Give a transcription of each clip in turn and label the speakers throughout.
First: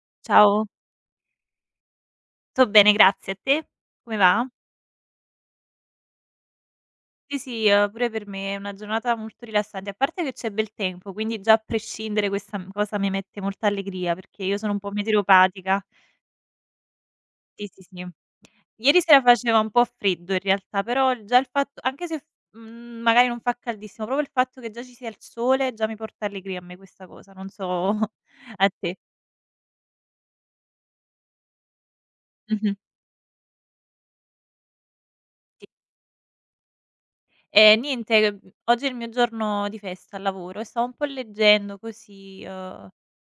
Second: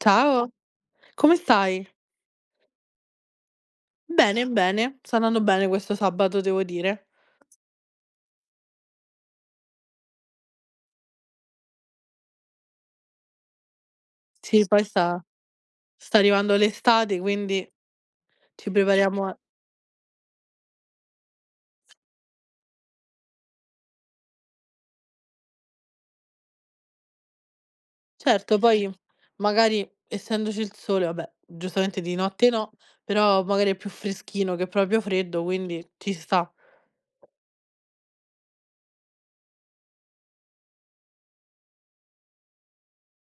Speaker 1: Ciao,
Speaker 2: Ciao,
Speaker 1: come stai?
Speaker 2: tutto bene, grazie, e te? Come
Speaker 1: Bene,
Speaker 2: va?
Speaker 1: bene, sta andando bene questo sabato devo dire.
Speaker 2: Sì, sì, pure per me è una giornata molto rilassante, a parte che c'è bel tempo, quindi già a prescindere questa m cosa mi mette molta allegria, perché io
Speaker 1: Sì,
Speaker 2: sono un
Speaker 1: poi
Speaker 2: po'
Speaker 1: sta
Speaker 2: meteoropatica.
Speaker 1: sta arrivando l'estate,
Speaker 2: Sì,
Speaker 1: quindi
Speaker 2: sì, sì.
Speaker 1: ci
Speaker 2: Ieri sera
Speaker 1: prepariamo a.
Speaker 2: faceva un po' freddo in realtà, però il fatto anche se, magari non fa caldissimo, proprio il fatto che già ci sia il sole già mi porta allegria a me questa cosa, non so.
Speaker 1: Certo,
Speaker 2: A
Speaker 1: poi
Speaker 2: te.
Speaker 1: magari essendoci il sole, vabbè, giustamente di notte no,
Speaker 2: Mh-mh.
Speaker 1: però magari è più freschino che proprio freddo, quindi ci sta.
Speaker 2: Niente, oggi è il mio giorno di festa al lavoro e stavo un po' leggendo così,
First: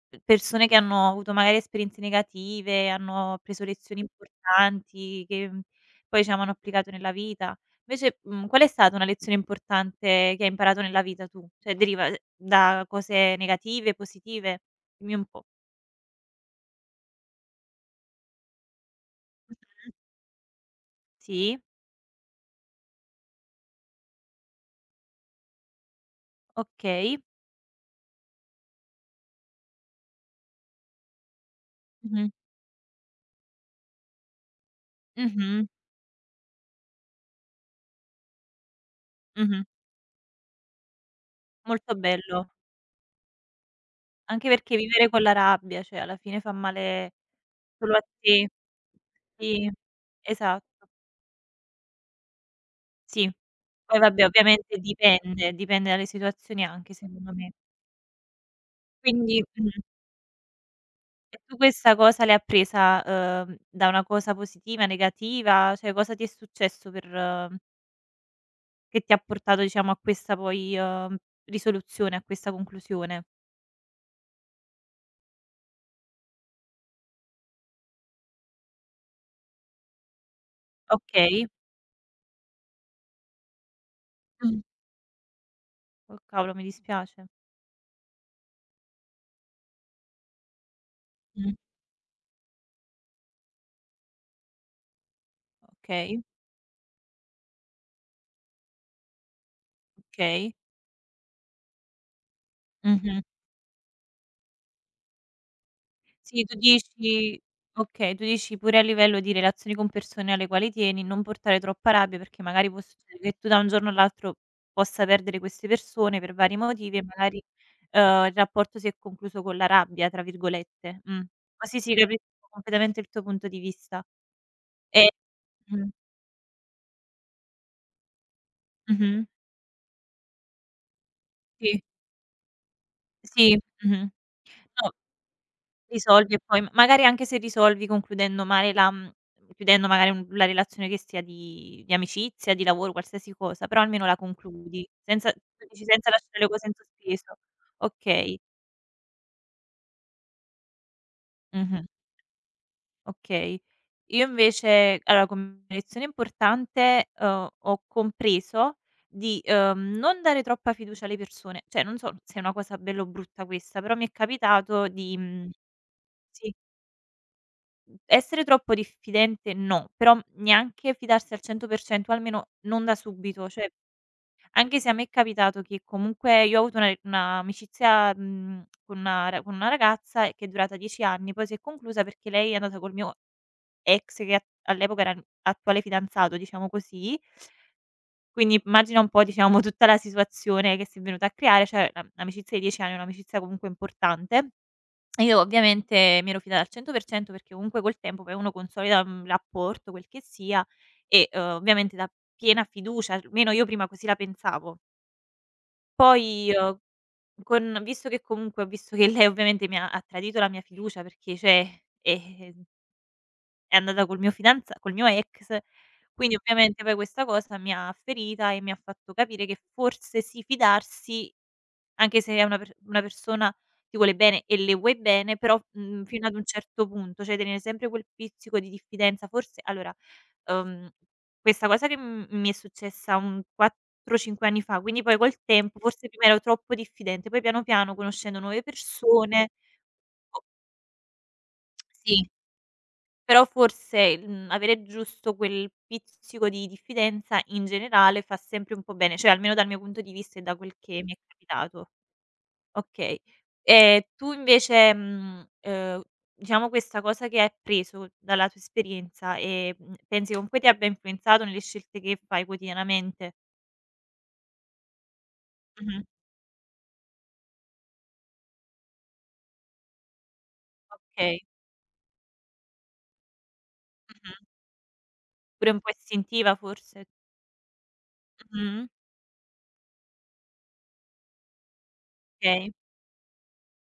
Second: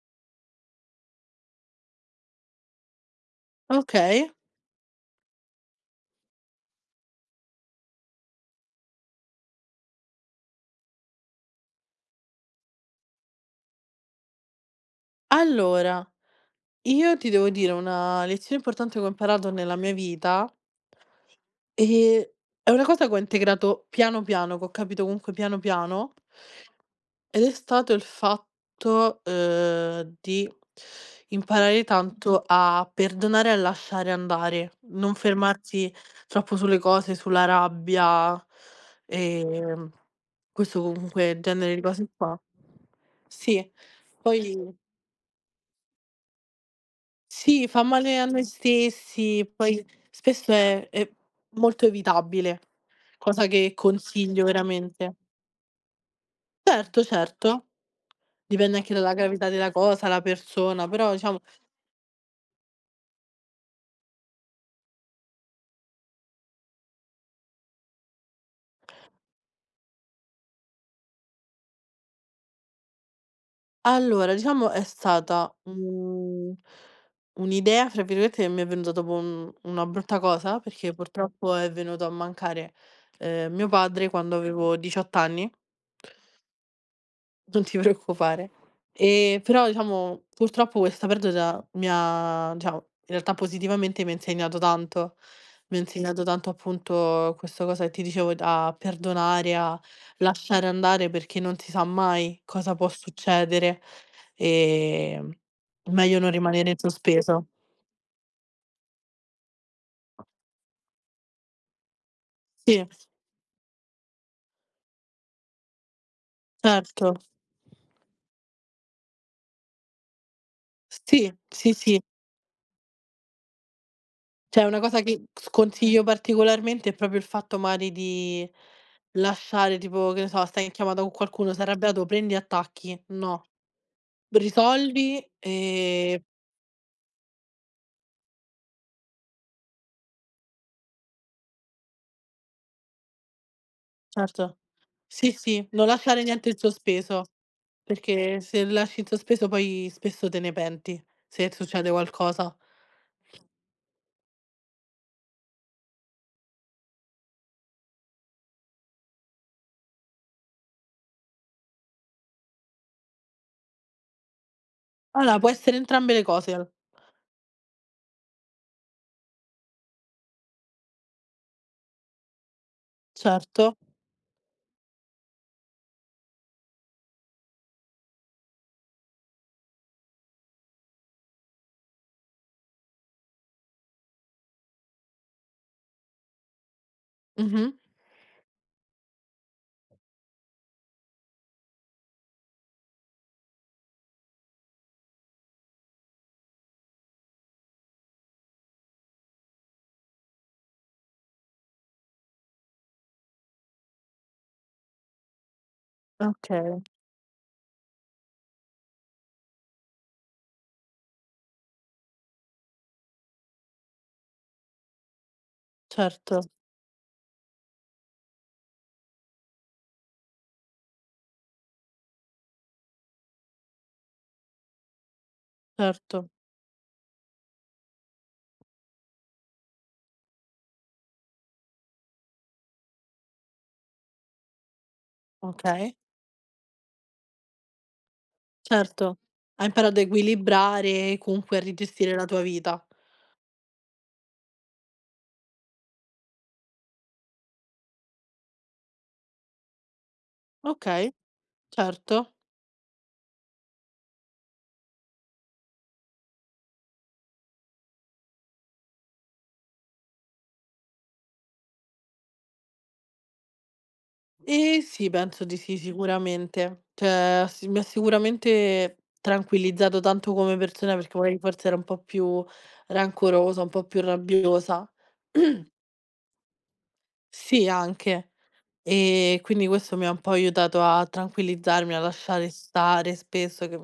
Speaker 2: p persone che hanno avuto magari esperienze negative, hanno preso lezioni
Speaker 1: Okay,
Speaker 2: importanti che, poi diciamo hanno applicato nella vita. Invece, qual è stata una lezione importante che hai imparato nella vita tu? Cioè deriva, da cose negative, positive? Dimmi un po'.
Speaker 1: allora io ti devo dire una lezione importante che ho imparato nella
Speaker 2: Mh-mh.
Speaker 1: mia vita.
Speaker 2: Sì,
Speaker 1: ehm, è una cosa che ho integrato piano piano, che ho capito comunque piano piano.
Speaker 2: okay.
Speaker 1: Ed è stato il fatto, di imparare
Speaker 2: Mh-mh.
Speaker 1: tanto a perdonare e a lasciare andare, non
Speaker 2: Mh-mh.
Speaker 1: fermarsi troppo sulle cose, sulla rabbia,
Speaker 2: Mh-mh.
Speaker 1: ehm, questo comunque genere di
Speaker 2: Molto
Speaker 1: cose qua.
Speaker 2: bello.
Speaker 1: Sì,
Speaker 2: Anche
Speaker 1: poi
Speaker 2: perché vivere con la rabbia, cioè alla fine fa male
Speaker 1: sì, fa
Speaker 2: solo a
Speaker 1: male a noi
Speaker 2: te,
Speaker 1: stessi,
Speaker 2: sì,
Speaker 1: poi spesso
Speaker 2: esatto,
Speaker 1: è molto evitabile,
Speaker 2: sì.
Speaker 1: cosa che
Speaker 2: Poi vabbè,
Speaker 1: consiglio
Speaker 2: ovviamente
Speaker 1: veramente.
Speaker 2: dipende, dipende dalle situazioni anche
Speaker 1: Certo,
Speaker 2: secondo me.
Speaker 1: certo. Dipende anche dalla
Speaker 2: Quindi,
Speaker 1: gravità della cosa, la persona, però
Speaker 2: e
Speaker 1: diciamo.
Speaker 2: tu questa cosa l'hai appresa, da una cosa positiva, negativa? Cioè cosa ti è successo per, che ti ha portato diciamo a questa poi, risoluzione, a questa conclusione?
Speaker 1: Allora, diciamo è stata, un'idea, fra virgolette, che mi è venuta dopo un una brutta cosa, perché
Speaker 2: Okay.
Speaker 1: purtroppo è venuto a mancare, mio padre quando
Speaker 2: Mh.
Speaker 1: avevo 18 anni.
Speaker 2: Oh cavolo, mi dispiace.
Speaker 1: Non ti preoccupare. Però diciamo, purtroppo questa
Speaker 2: Mh.
Speaker 1: perdita mi ha diciamo, in realtà positivamente mi ha insegnato tanto. Mi ha
Speaker 2: Okay,
Speaker 1: insegnato tanto appunto questa cosa che ti dicevo, a perdonare, a
Speaker 2: okay.
Speaker 1: lasciare andare perché non si sa mai cosa può
Speaker 2: Mh-mh.
Speaker 1: succedere. Ehm, Meglio non
Speaker 2: Sì, tu
Speaker 1: rimanere in
Speaker 2: dici
Speaker 1: sospeso.
Speaker 2: okay, tu dici pure a livello di relazioni con persone alle quali tieni, non portare troppa rabbia perché magari può
Speaker 1: Sì,
Speaker 2: succedere che tu da un giorno all'altro possa perdere queste persone per vari motivi e
Speaker 1: certo.
Speaker 2: magari, il rapporto si è concluso con la "rabbia" tra virgolette. Mh.
Speaker 1: Sì,
Speaker 2: Ma
Speaker 1: sì,
Speaker 2: sì, sì,
Speaker 1: sì.
Speaker 2: capisco completamente il tuo punto di vista.
Speaker 1: Cioè, una cosa
Speaker 2: E.
Speaker 1: che
Speaker 2: Mh.
Speaker 1: sconsiglio particolarmente è proprio il fatto magari di
Speaker 2: Mh-mh.
Speaker 1: lasciare tipo, che ne so, stai in chiamata con qualcuno, sei
Speaker 2: Sì.
Speaker 1: arrabbiato, prendi e attacchi. No,
Speaker 2: Sì, mh-mh. No.
Speaker 1: risolvi,
Speaker 2: Risolvi e poi magari anche se risolvi concludendo male la chiudendo magari un la relazione che sia di amicizia, di lavoro, qualsiasi cosa, però almeno la
Speaker 1: certo.
Speaker 2: concludi, senza,
Speaker 1: Sì,
Speaker 2: tu
Speaker 1: sì,
Speaker 2: dici,
Speaker 1: non
Speaker 2: senza
Speaker 1: lasciare
Speaker 2: lasciare le
Speaker 1: niente in
Speaker 2: cose in
Speaker 1: sospeso,
Speaker 2: sospeso. Okay,
Speaker 1: perché se lasci in sospeso poi spesso te ne penti, se
Speaker 2: mh-mh,
Speaker 1: succede qualcosa.
Speaker 2: okay. Io invece allora come lezione importante, ho compreso di, non dare troppa fiducia alle persone, cioè non so se è una cosa bella o brutta questa, però mi è capitato di.
Speaker 1: Allora,
Speaker 2: Mhmm
Speaker 1: può essere entrambe le
Speaker 2: Sì.
Speaker 1: cose.
Speaker 2: Essere troppo diffidente no, però neanche fidarsi al 100%, almeno non da subito. Cioè,
Speaker 1: Certo.
Speaker 2: anche se a me è capitato che comunque io ho avuto una un'amicizia, con una ragazza, che è durata 10 anni, poi si è conclusa perché lei è andata col mio ex che a all'epoca era il attuale fidanzato, diciamo così.
Speaker 1: Mh-mh.
Speaker 2: Quindi immagina un po', diciamo, tutta la situazione che si è venuta a creare, cioè la l'amicizia di 10 anni è un'amicizia comunque importante. E io ovviamente mi ero fidata al 100% perché comunque col tempo poi uno consolida un rapporto, quel che sia, e, ovviamente dà piena fiducia, almeno io prima così la pensavo. Poi,
Speaker 1: Okay,
Speaker 2: con visto che comunque ho visto che lei ovviamente mi ha tradito la mia fiducia perché cioè, eh, è andata col mio ex, quindi
Speaker 1: certo,
Speaker 2: ovviamente poi questa cosa mi ha ferita e mi ha fatto capire che forse sì, fidarsi anche se è una per una persona ti vuole bene e le vuoi bene, però, fino
Speaker 1: certo.
Speaker 2: ad un certo punto, cioè tenere sempre quel pizzico di diffidenza, forse allora, uhm, questa cosa che m mi è successa un 4, 5 anni fa, quindi poi col tempo
Speaker 1: Okay.
Speaker 2: forse prima ero troppo diffidente, poi piano piano conoscendo nuove
Speaker 1: Certo,
Speaker 2: persone.
Speaker 1: hai imparato a
Speaker 2: O
Speaker 1: equilibrare, e comunque a rigestire la
Speaker 2: sì,
Speaker 1: tua vita.
Speaker 2: però forse, avere giusto quel pizzico di diffidenza in generale fa sempre un po' bene, cioè almeno dal mio punto di vista e da quel che mi
Speaker 1: Okay,
Speaker 2: è capitato.
Speaker 1: certo.
Speaker 2: Okay. E tu invece, diciamo questa cosa che hai appreso dalla tua esperienza, pensi comunque ti abbia influenzato nelle scelte che fai quotidianamente?
Speaker 1: Sì, penso di sì,
Speaker 2: Mh-mh.
Speaker 1: sicuramente. Cioè, si mi ha sicuramente tranquillizzato tanto come persona, perché magari
Speaker 2: Okay.
Speaker 1: forse ero un po' più rancorosa, un po' più
Speaker 2: Mh-mh.
Speaker 1: rabbiosa.
Speaker 2: Pure un po' istintiva forse?
Speaker 1: Sì, anche.
Speaker 2: Mh-mh.
Speaker 1: Quindi questo mi ha un po' aiutato a tranquillizzarmi, a lasciare
Speaker 2: Okay.
Speaker 1: stare spesso, che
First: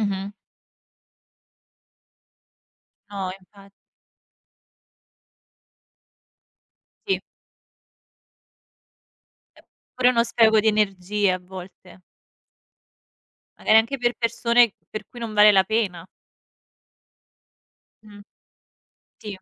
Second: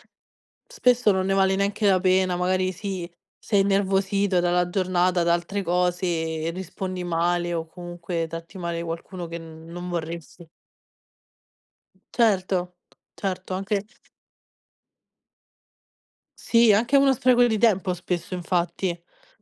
Speaker 2: Mh-mh.
Speaker 1: spesso non ne vale neanche la pena, magari sì,
Speaker 2: No,
Speaker 1: sei
Speaker 2: infatti.
Speaker 1: innervosito dalla giornata, da altre cose e rispondi
Speaker 2: Sì.
Speaker 1: male o comunque tratti male qualcuno che
Speaker 2: È
Speaker 1: non
Speaker 2: pure uno
Speaker 1: vorresti.
Speaker 2: spreco di energie a volte,
Speaker 1: Certo, certo,
Speaker 2: magari
Speaker 1: anche
Speaker 2: anche per persone per cui non vale la pena.
Speaker 1: sì, anche uno spreco di tempo
Speaker 2: Mh.
Speaker 1: spesso infatti,
Speaker 2: Sì.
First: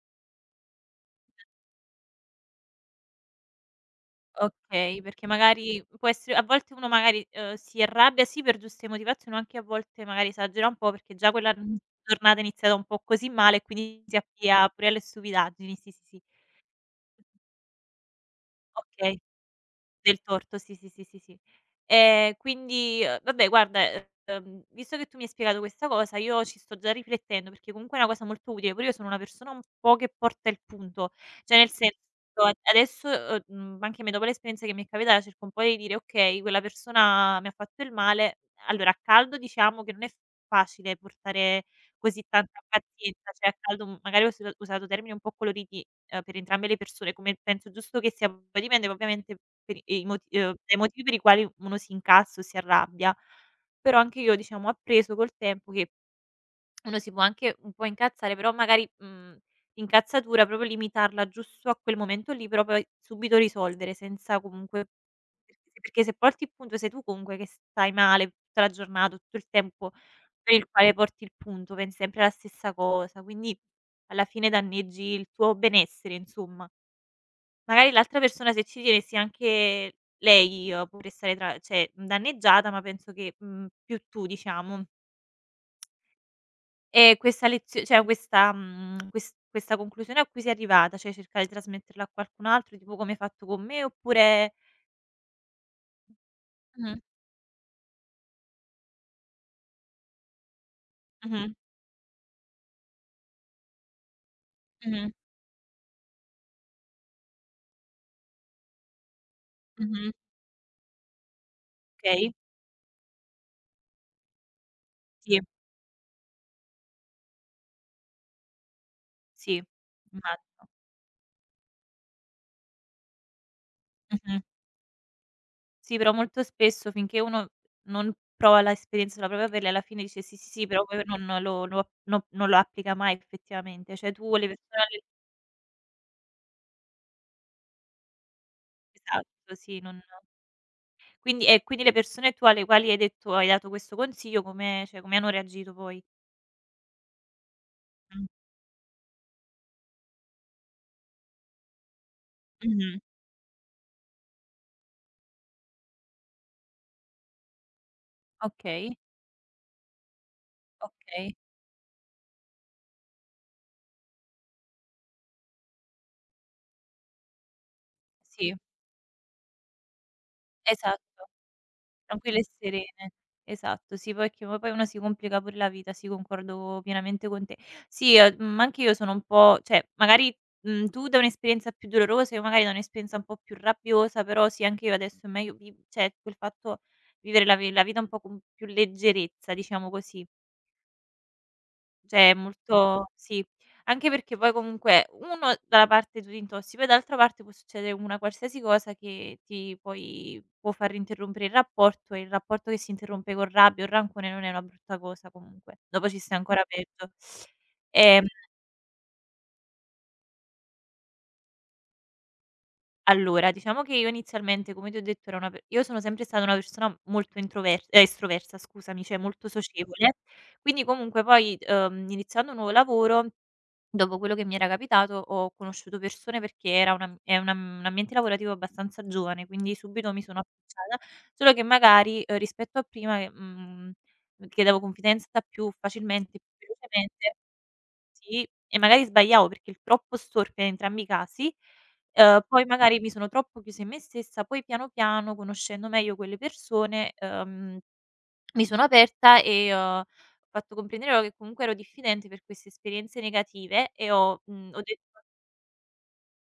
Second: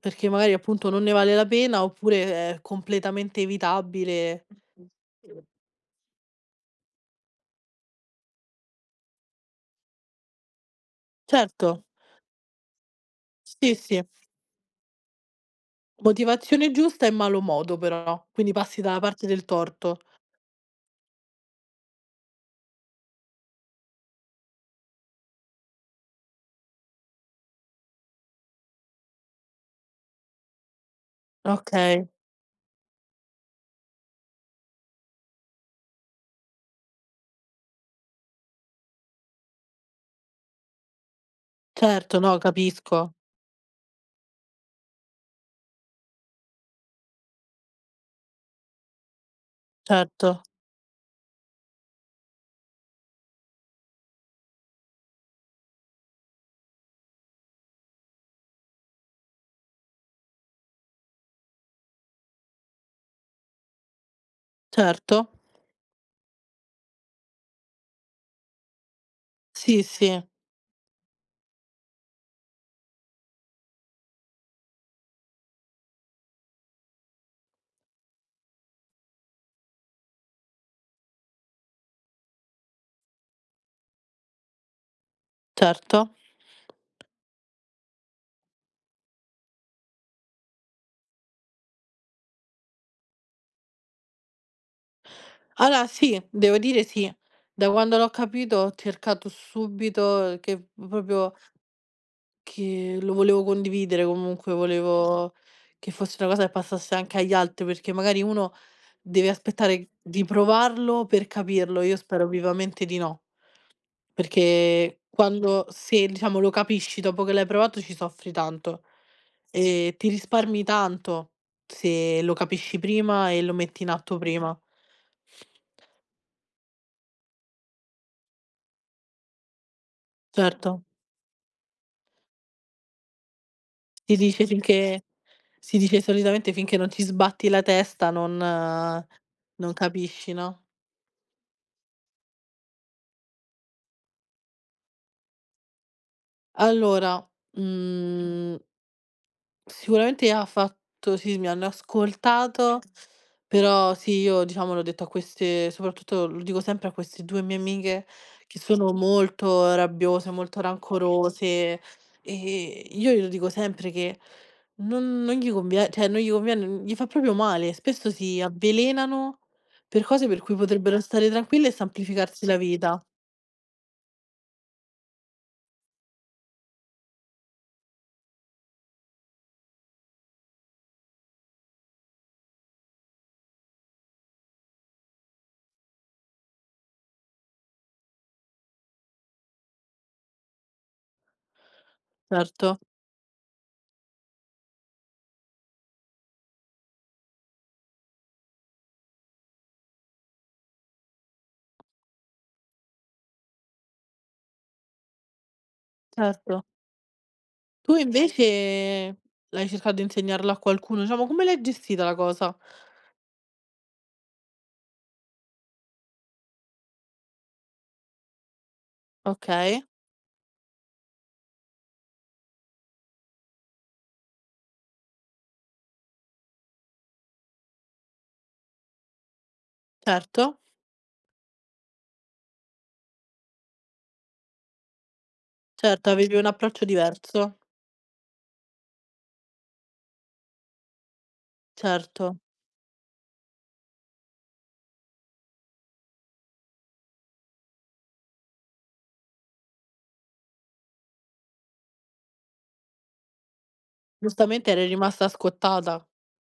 Speaker 1: perché magari appunto non ne vale la pena oppure è completamente evitabile.
Speaker 2: Okay, perché magari può essere a volte uno magari, si arrabbia, sì, per giuste motivazioni, o anche a volte magari esagera un po' perché già quella
Speaker 1: Certo,
Speaker 2: Giornata è iniziata un po' così male e
Speaker 1: sì,
Speaker 2: quindi
Speaker 1: sì.
Speaker 2: si avvia pure alle stupidaggini. Sì, sì, sì.
Speaker 1: Motivazione giusta e malo modo però, quindi passi dalla
Speaker 2: Okay.
Speaker 1: parte del torto.
Speaker 2: Del torto, sì, sì, sì, sì, sì. Quindi vabbè guarda, visto che tu mi hai spiegato questa cosa io ci sto già riflettendo, perché comunque è una cosa molto utile, pure io sono una persona un po' che porta il punto, cioè nel senso
Speaker 1: Okay,
Speaker 2: a adesso, anche me dopo l'esperienza che mi è capitata cerco un po' di dire: "Okay, quella persona mi ha fatto del male". Allora a caldo diciamo che non è facile portare
Speaker 1: certo,
Speaker 2: così
Speaker 1: no,
Speaker 2: tanta
Speaker 1: capisco.
Speaker 2: pazienza, cioè a caldo m magari ho usato termini un po' coloriti, per entrambe le persone, come penso giusto che sia, poi dipende ovviamente per i
Speaker 1: Certo,
Speaker 2: moti dai motivi per i quali uno si incazza o si arrabbia. Però anche io diciamo ho appreso col tempo che uno si può anche un po' incazzare, però magari, l'incazzatura proprio limitarla giusto a quel momento lì, però poi subito risolvere senza comunque,
Speaker 1: certo.
Speaker 2: perché se porti il punto sei tu comunque che stai male tutta la giornata, tutto il
Speaker 1: Sì,
Speaker 2: tempo
Speaker 1: sì,
Speaker 2: per il quale porti il punto, pensi sempre alla stessa cosa, quindi alla fine danneggi il tuo benessere insomma. Magari l'altra persona se ci tiene sia anche lei, può restare danneggiata, ma penso che, più tu diciamo.
Speaker 1: certo.
Speaker 2: E questa lezio cioè questa mhmm, ques questa conclusione a cui sei arrivata, cioè cercare di trasmetterla a qualcun altro, tipo come hai fatto con me, oppure
Speaker 1: Allora sì, devo dire
Speaker 2: mh-mh,
Speaker 1: sì. Da quando l'ho capito ho cercato subito
Speaker 2: mh-mh,
Speaker 1: che lo volevo condividere, comunque
Speaker 2: mh-mh,
Speaker 1: volevo che fosse una cosa che passasse anche agli altri, perché magari uno deve aspettare
Speaker 2: mh-mh,
Speaker 1: di provarlo per capirlo. Io spero
Speaker 2: okay,
Speaker 1: vivamente di no. Perché
Speaker 2: sì,
Speaker 1: quando se diciamo lo capisci dopo che l'hai provato ci soffri tanto.
Speaker 2: sì,
Speaker 1: E ti risparmi
Speaker 2: immagino.
Speaker 1: tanto se lo capisci prima e lo metti in atto
Speaker 2: Mh-mh.
Speaker 1: prima.
Speaker 2: Sì, però molto spesso finché uno non prova l'esperienza sulla propria pelle, alla fine dice: "Sì, sì, sì",
Speaker 1: Certo,
Speaker 2: però poi non lo ap no, non lo applica mai effettivamente. Cioè
Speaker 1: si
Speaker 2: tu
Speaker 1: dice
Speaker 2: le persone alle,
Speaker 1: finché si dice solitamente finché non ti sbatti la testa non
Speaker 2: esatto,
Speaker 1: non
Speaker 2: sì, non,
Speaker 1: capisci, no?
Speaker 2: quindi quindi le persone tu alle quali hai dato questo consiglio come, cioè come hanno reagito poi?
Speaker 1: Allora,
Speaker 2: Mh.
Speaker 1: mhmm sicuramente ha fatto sì, sì, mi hanno ascoltato,
Speaker 2: Mh-mh.
Speaker 1: però sì, io diciamo l'ho detto a queste, soprattutto lo dico sempre a queste 2 mie amiche che sono
Speaker 2: Okay,
Speaker 1: molto rabbiose, molto
Speaker 2: okay.
Speaker 1: rancorose, e io glielo dico sempre che non gli convie cioè non gli conviene, gli fa proprio male. Spesso si
Speaker 2: Sì,
Speaker 1: avvelenano per cose per cui potrebbero
Speaker 2: esatto,
Speaker 1: stare tranquille e
Speaker 2: tranquille e
Speaker 1: semplificarsi la vita.
Speaker 2: serene. Esatto, sì, perché poi uno si complica pure la vita, sì, concordo pienamente con te. Sì, ma anche io sono un po' cioè magari, tu da un'esperienza più dolorosa, io magari da un'esperienza un po' più rabbiosa, però sì, anche io adesso è meglio vi cioè quel fatto vivere la vita un po' con più leggerezza, diciamo così. Cioè è
Speaker 1: Certo,
Speaker 2: molto, sì, anche perché poi comunque uno dalla parte tu ti intossichi, poi d'altra parte può succedere una qualsiasi cosa che ti poi può far interrompere il rapporto e il rapporto che si interrompe con rabbia o rancore non è una brutta cosa comunque, dopo ci stai ancora
Speaker 1: certo.
Speaker 2: peggio.
Speaker 1: Tu
Speaker 2: Ehm,
Speaker 1: invece l'hai cercato di insegnarlo a qualcuno? Diciamo come l'hai gestita la cosa?
Speaker 2: allora diciamo che io inizialmente, come ti ho detto, era una pe io sono sempre stata una persona molto introver estroversa, scusami, cioè molto
Speaker 1: Okay,
Speaker 2: socievole, quindi comunque poi, iniziando un nuovo lavoro dopo quello che mi era capitato ho conosciuto persone perché era un am è un am un ambiente lavorativo abbastanza giovane, quindi subito mi sono
Speaker 1: certo,
Speaker 2: affacciata, solo che magari, rispetto a prima che chiedevo confidenza più
Speaker 1: certo, avevi
Speaker 2: facilmente,
Speaker 1: un
Speaker 2: più
Speaker 1: approccio
Speaker 2: velocemente,
Speaker 1: diverso,
Speaker 2: sì, e magari sbagliavo perché il troppo storpia in entrambi i casi,
Speaker 1: certo.
Speaker 2: poi magari mi sono troppo chiusa in me stessa, poi piano piano conoscendo meglio quelle persone, mi sono aperta e ho fatto comprendere loro che comunque ero diffidente per queste esperienze negative e ho,
Speaker 1: Giustamente
Speaker 2: ho
Speaker 1: eri
Speaker 2: detto,
Speaker 1: rimasta scottata.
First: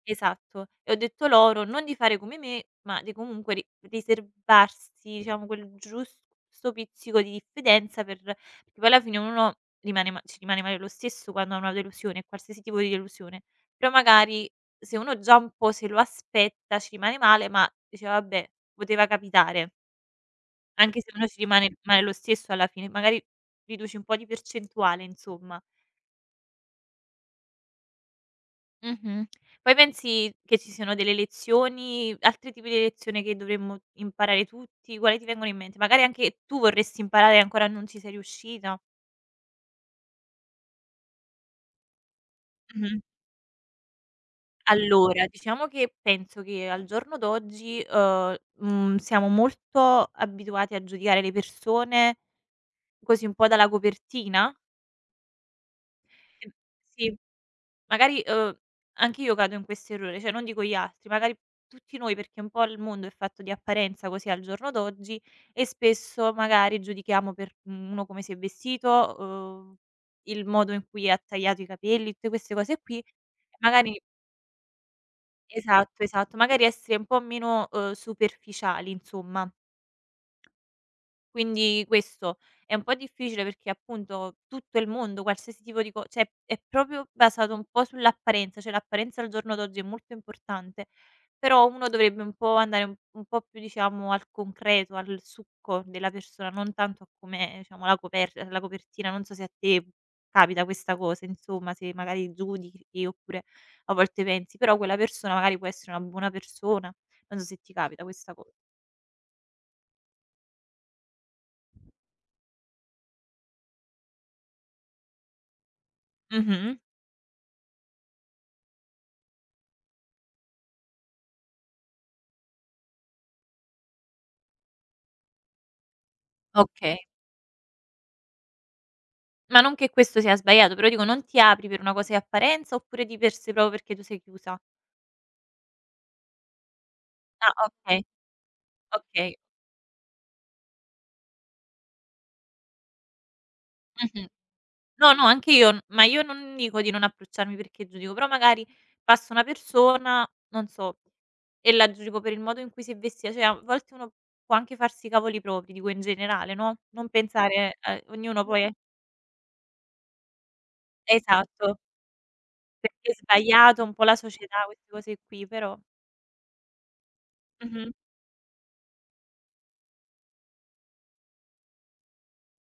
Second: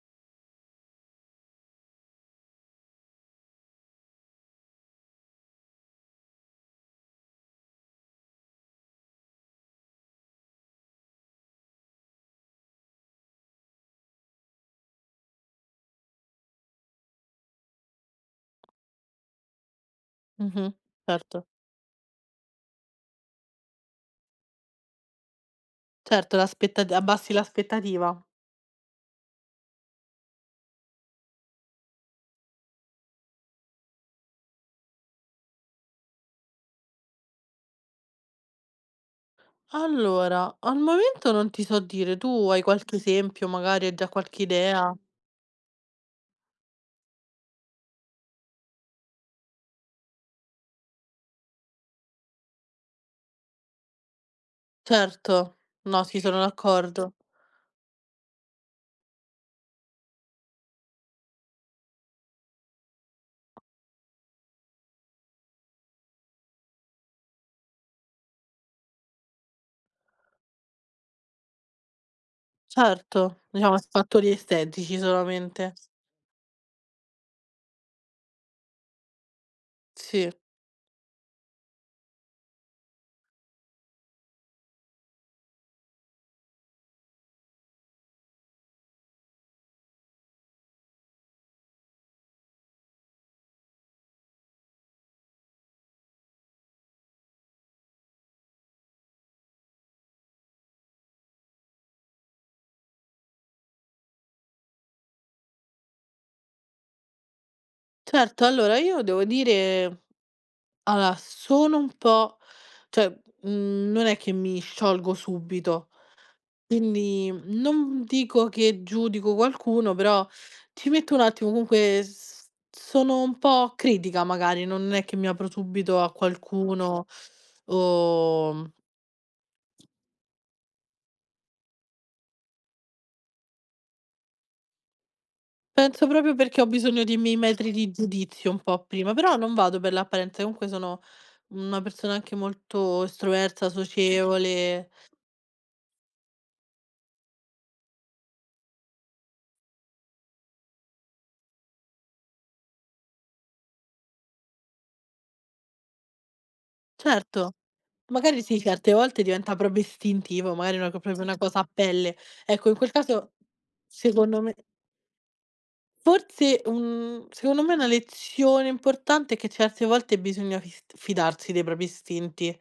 Speaker 2: esatto, e ho detto loro non di fare come me, ma di comunque ri riservarsi, diciamo, quel giusto pizzico di diffidenza, perché poi alla fine uno rimane ma ci rimane male lo stesso quando ha una delusione, qualsiasi tipo di delusione, però magari se uno già un po' se lo aspetta ci rimane male, ma dice: "Vabbè, poteva capitare".
Speaker 1: Mh-mh,
Speaker 2: Anche se uno ci
Speaker 1: certo.
Speaker 2: rimane male lo stesso alla fine, magari riduci un po' di percentuale insomma.
Speaker 1: Certo, l'aspettat abbassi l'aspettativa.
Speaker 2: Mh-mh. Poi pensi che ci siano delle lezioni altri tipi di lezione che dovremmo imparare tutti? Quali ti vengono in mente? Magari anche tu vorresti imparare e ancora non ci sei riuscita?
Speaker 1: Allora, al momento non ti so dire, tu hai qualche
Speaker 2: Mh-mh.
Speaker 1: esempio, magari hai già qualche idea?
Speaker 2: Allora, diciamo che penso che al giorno d'oggi, siamo molto abituati a giudicare le persone così un po' dalla copertina.
Speaker 1: Certo, no, sì, sono
Speaker 2: E sì.
Speaker 1: d'accordo.
Speaker 2: Magari, anch'io cado in questo errore, cioè non dico gli altri, magari tutti noi, perché un po' il mondo è fatto di apparenza così al giorno d'oggi e spesso magari giudichiamo per, uno come si è vestito, il modo in cui ha tagliato i capelli, tutte queste cose qui.
Speaker 1: Certo, diciamo
Speaker 2: Magari,
Speaker 1: fattori estetici solamente.
Speaker 2: esatto, esatto, magari essere un po' meno, superficiali, insomma.
Speaker 1: Sì.
Speaker 2: Quindi questo è un po' difficile perché appunto tutto il mondo, qualsiasi tipo di co cioè è proprio basato un po' sull'apparenza, cioè l'apparenza al giorno d'oggi è molto importante, però uno dovrebbe un po' andare un po' più diciamo al concreto, al succo della persona, non tanto a come diciamo la copertina. Non so se a te capita questa cosa, insomma, se magari giudichi oppure a volte pensi, però quella persona magari può essere una buona persona. Non so se ti capita questa
Speaker 1: Certo,
Speaker 2: co
Speaker 1: allora io devo dire. Allora, sono un po' cioè, non è che mi sciolgo subito,
Speaker 2: mh-mh.
Speaker 1: quindi non dico che giudico qualcuno, però ci metto un attimo, comunque s sono un po' critica magari, non è che mi apro subito a
Speaker 2: Okay.
Speaker 1: qualcuno o
Speaker 2: Ma non che questo sia sbagliato, però dico non ti apri per una cosa di apparenza oppure di per sé proprio perché tu sei chiusa?
Speaker 1: penso proprio perché ho bisogno dei miei
Speaker 2: Ah
Speaker 1: metri di
Speaker 2: okay,
Speaker 1: giudizio un po' prima,
Speaker 2: okay.
Speaker 1: però non vado per l'apparenza, comunque sono una persona anche molto estroversa,
Speaker 2: Mh-mh.
Speaker 1: socievole.
Speaker 2: No, no, anche io, n ma io non dico di non approcciarmi perché giudico, però magari passa una persona, non so, e la giudico per il modo in cui si è vestita, cioè a volte uno può anche farsi i cavoli propri, dico in generale, no, non
Speaker 1: Certo.
Speaker 2: pensare a
Speaker 1: Magari
Speaker 2: ognuno
Speaker 1: sì,
Speaker 2: poi è,
Speaker 1: certe volte diventa proprio istintivo, magari una co proprio una cosa a
Speaker 2: esatto,
Speaker 1: pelle. Ecco, in quel
Speaker 2: perché è
Speaker 1: caso
Speaker 2: sbagliato un po' la
Speaker 1: secondo me
Speaker 2: società, queste cose qui, però
Speaker 1: secondo me una
Speaker 2: mh-mh,
Speaker 1: lezione importante è che certe volte bisogna fist fidarsi dei propri istinti,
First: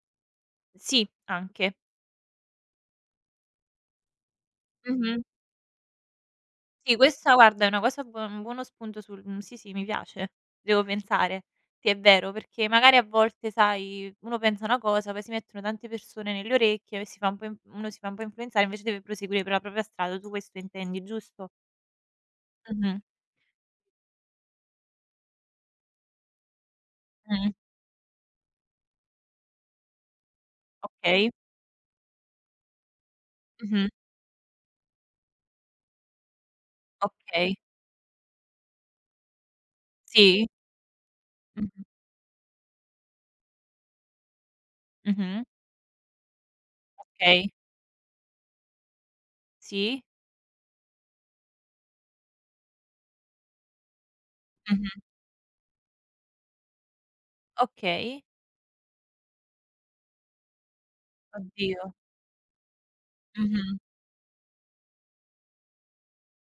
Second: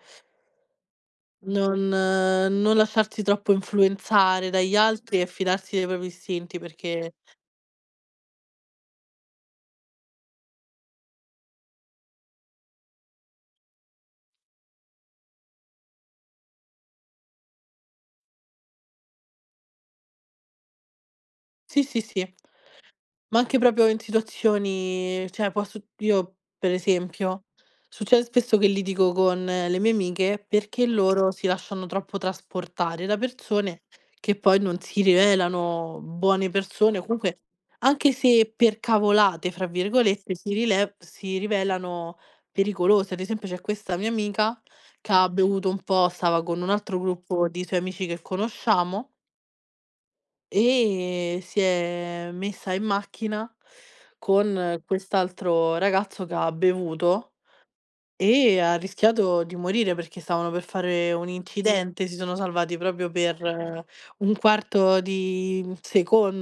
Speaker 2: sì, anche.
Speaker 1: non lasciarsi troppo influenzare dagli altri
Speaker 2: Mh-mh.
Speaker 1: e fidarsi dei propri istinti
Speaker 2: Sì,
Speaker 1: perché
Speaker 2: questa guarda è una cosa buo un buono spunto sì, sì, mi piace. Devo pensare. Sì, è vero, perché magari a volte, sai, uno pensa una cosa, poi si mettono tante persone nelle orecchie e si fa un po' inf uno si fa un po' influenzare, invece deve proseguire per la propria strada. Tu questo intendi, giusto?
Speaker 1: sì, sì, sì.
Speaker 2: Mh-mh,
Speaker 1: Ma anche proprio in situazioni cioè può su io per esempio,
Speaker 2: mh,
Speaker 1: succede spesso che litigo con le mie amiche perché
Speaker 2: okay.
Speaker 1: loro si lasciano troppo trasportare da persone
Speaker 2: Mh-mh,
Speaker 1: che poi non si rivelano buone persone, o comunque
Speaker 2: okay.
Speaker 1: anche se "per cavolate" fra virgolette
Speaker 2: Sì.
Speaker 1: si
Speaker 2: Mh-mh,
Speaker 1: rivelano pericolose. Ad esempio c'è questa mia amica che ha
Speaker 2: mh-mh,
Speaker 1: bevuto un po', stava con un altro gruppo
Speaker 2: okay.
Speaker 1: di suoi amici che conosciamo
Speaker 2: Sì.
Speaker 1: e si è messa in macchina con
Speaker 2: Mh-mh,
Speaker 1: quest'altro ragazzo che ha bevuto
Speaker 2: okay.
Speaker 1: e ha rischiato di morire perché stavano per fare un
Speaker 2: Oddio.
Speaker 1: incidente, si sono salvati proprio per
Speaker 2: Mh-mh.
Speaker 1: un quarto di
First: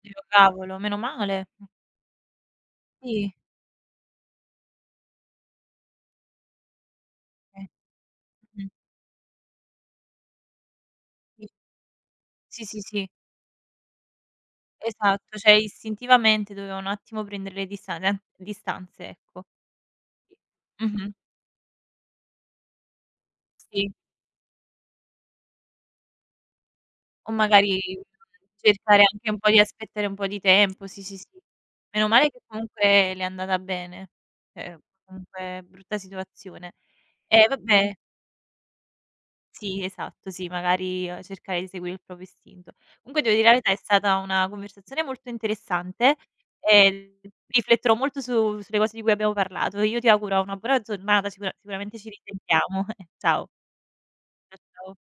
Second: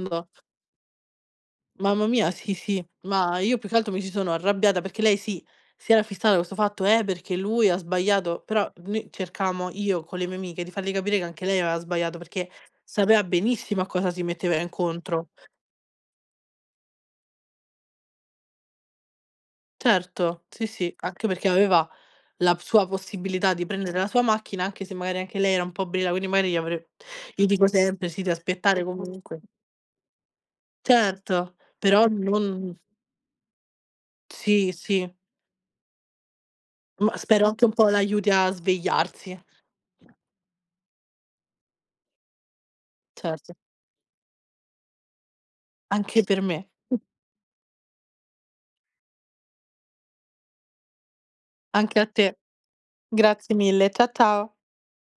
Speaker 2: Dio, cavolo, meno male.
Speaker 1: Mamma mia, sì, sì,
Speaker 2: Sì,
Speaker 1: ma io più che altro mi ci sono arrabbiata perché lei sì, si era fissata questo fatto: perché
Speaker 2: eh,
Speaker 1: lui ha sbagliato",
Speaker 2: mh-mh,
Speaker 1: però noi cercavamo, io con le mie amiche, di farle capire che anche
Speaker 2: sì.
Speaker 1: lei aveva sbagliato perché
Speaker 2: Sì, sì, sì.
Speaker 1: sapeva benissimo a cosa si metteva incontro.
Speaker 2: Esatto, cioè istintivamente doveva un attimo prendere le distanze, ecco.
Speaker 1: Certo, sì, sì,
Speaker 2: Mh-mh,
Speaker 1: anche perché aveva la p sua possibilità di
Speaker 2: sì,
Speaker 1: prendere la sua macchina, anche se magari anche lei era un po' brilla, quindi magari gli avre
Speaker 2: o
Speaker 1: io dico
Speaker 2: magari
Speaker 1: sempre sì, di aspettare
Speaker 2: cercare anche un
Speaker 1: comunque.
Speaker 2: po' di aspettare un po' di tempo, sì, sì, sì.
Speaker 1: Certo, però
Speaker 2: Meno male che
Speaker 1: non.
Speaker 2: comunque le è andata bene,
Speaker 1: Sì,
Speaker 2: cioè
Speaker 1: sì,
Speaker 2: comunque brutta situazione.
Speaker 1: ma
Speaker 2: E
Speaker 1: spero anche un po'
Speaker 2: vabbè.
Speaker 1: l'aiuti a svegliarsi.
Speaker 2: Sì, esatto, sì, magari, cercare di seguire il proprio istinto. Comunque devo dire la
Speaker 1: Certo,
Speaker 2: verità, è stata una conversazione molto interessante,
Speaker 1: anche per me,
Speaker 2: ehm, rifletterò molto su sulle cose di cui abbiamo parlato. Io ti auguro una buona giornata, sicuramente
Speaker 1: anche a
Speaker 2: ci
Speaker 1: te.
Speaker 2: risentiamo. Ciao.
Speaker 1: Grazie mille, ciao.
Speaker 2: Ciao, ciao.